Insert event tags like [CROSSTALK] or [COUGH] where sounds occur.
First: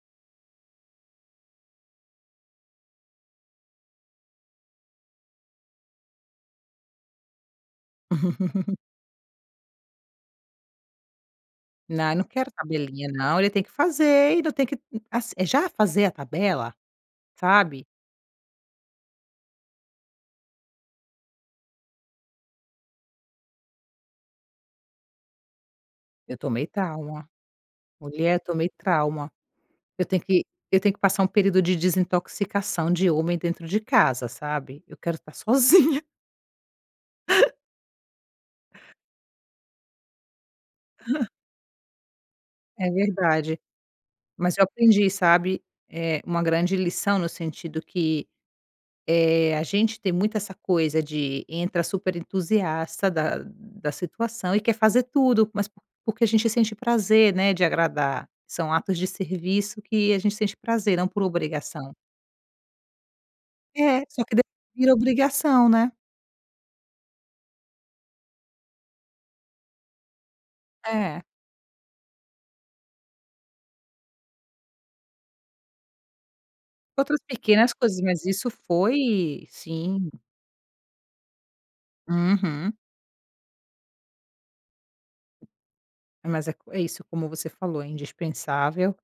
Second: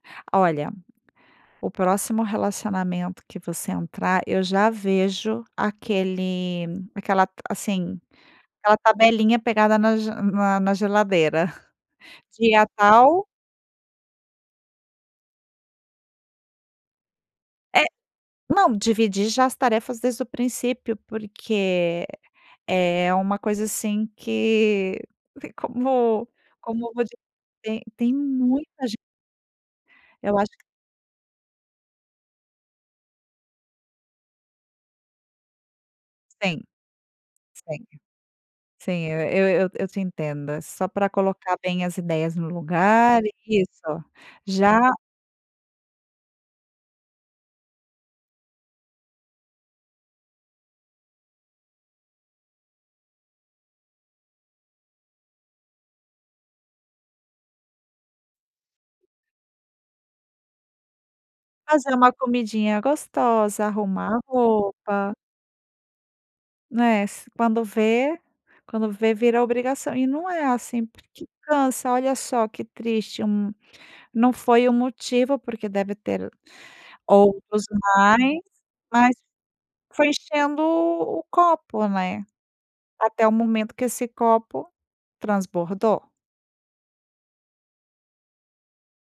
Olha, o próximo relacionamento que você entrar, eu já vejo aquele aquela, assim, aquela [LAUGHS] tabelinha pegada na g na na geladeira, Na não quero dia tabelinha tal não, ele tem que fazer, e não tem que ass já fazer a tabela, sabe? É não, dividir já as tarefas desde o princípio, porque é é uma coisa assim que como Eu tomei como trauma, te tem mulher, tomei muita ge trauma, eu tenho Eu que acho eu tenho que passar um período de desintoxicação de homem dentro de casa, sabe? Eu quero estar sozinha. Sim. [UNINTELLIGIBLE] Sim, eu eu eu eu te entendo, só pra [CHUCKLES] colocar bem as ideias no É lugar, verdade, isso, mas eu já aprendi, sabe, eh, uma grande lição no sentido que, eh, a gente tem muito essa coisa de entra super entusiasta da da situação e quer fazer tudo, mas por porque a gente sente prazer, né, de agradar, são atos de serviço que a gente sente prazer, não por Fazer obrigação. uma comidinha gostosa, É, arrumar a só que depois vira roupa. obrigação, né? Né, se quando vê quando vê vira obrigação, e não é assim, É. porque cansa. Olha só que triste um não foi o motivo, porque deve ter Outras outros pequenas coisinhas, mais, isso mas foi foi sim. enchendo o copo, né. Uhum. Até o momento que esse copo transbordou. Mas é co é isso como você falou, é indispensável.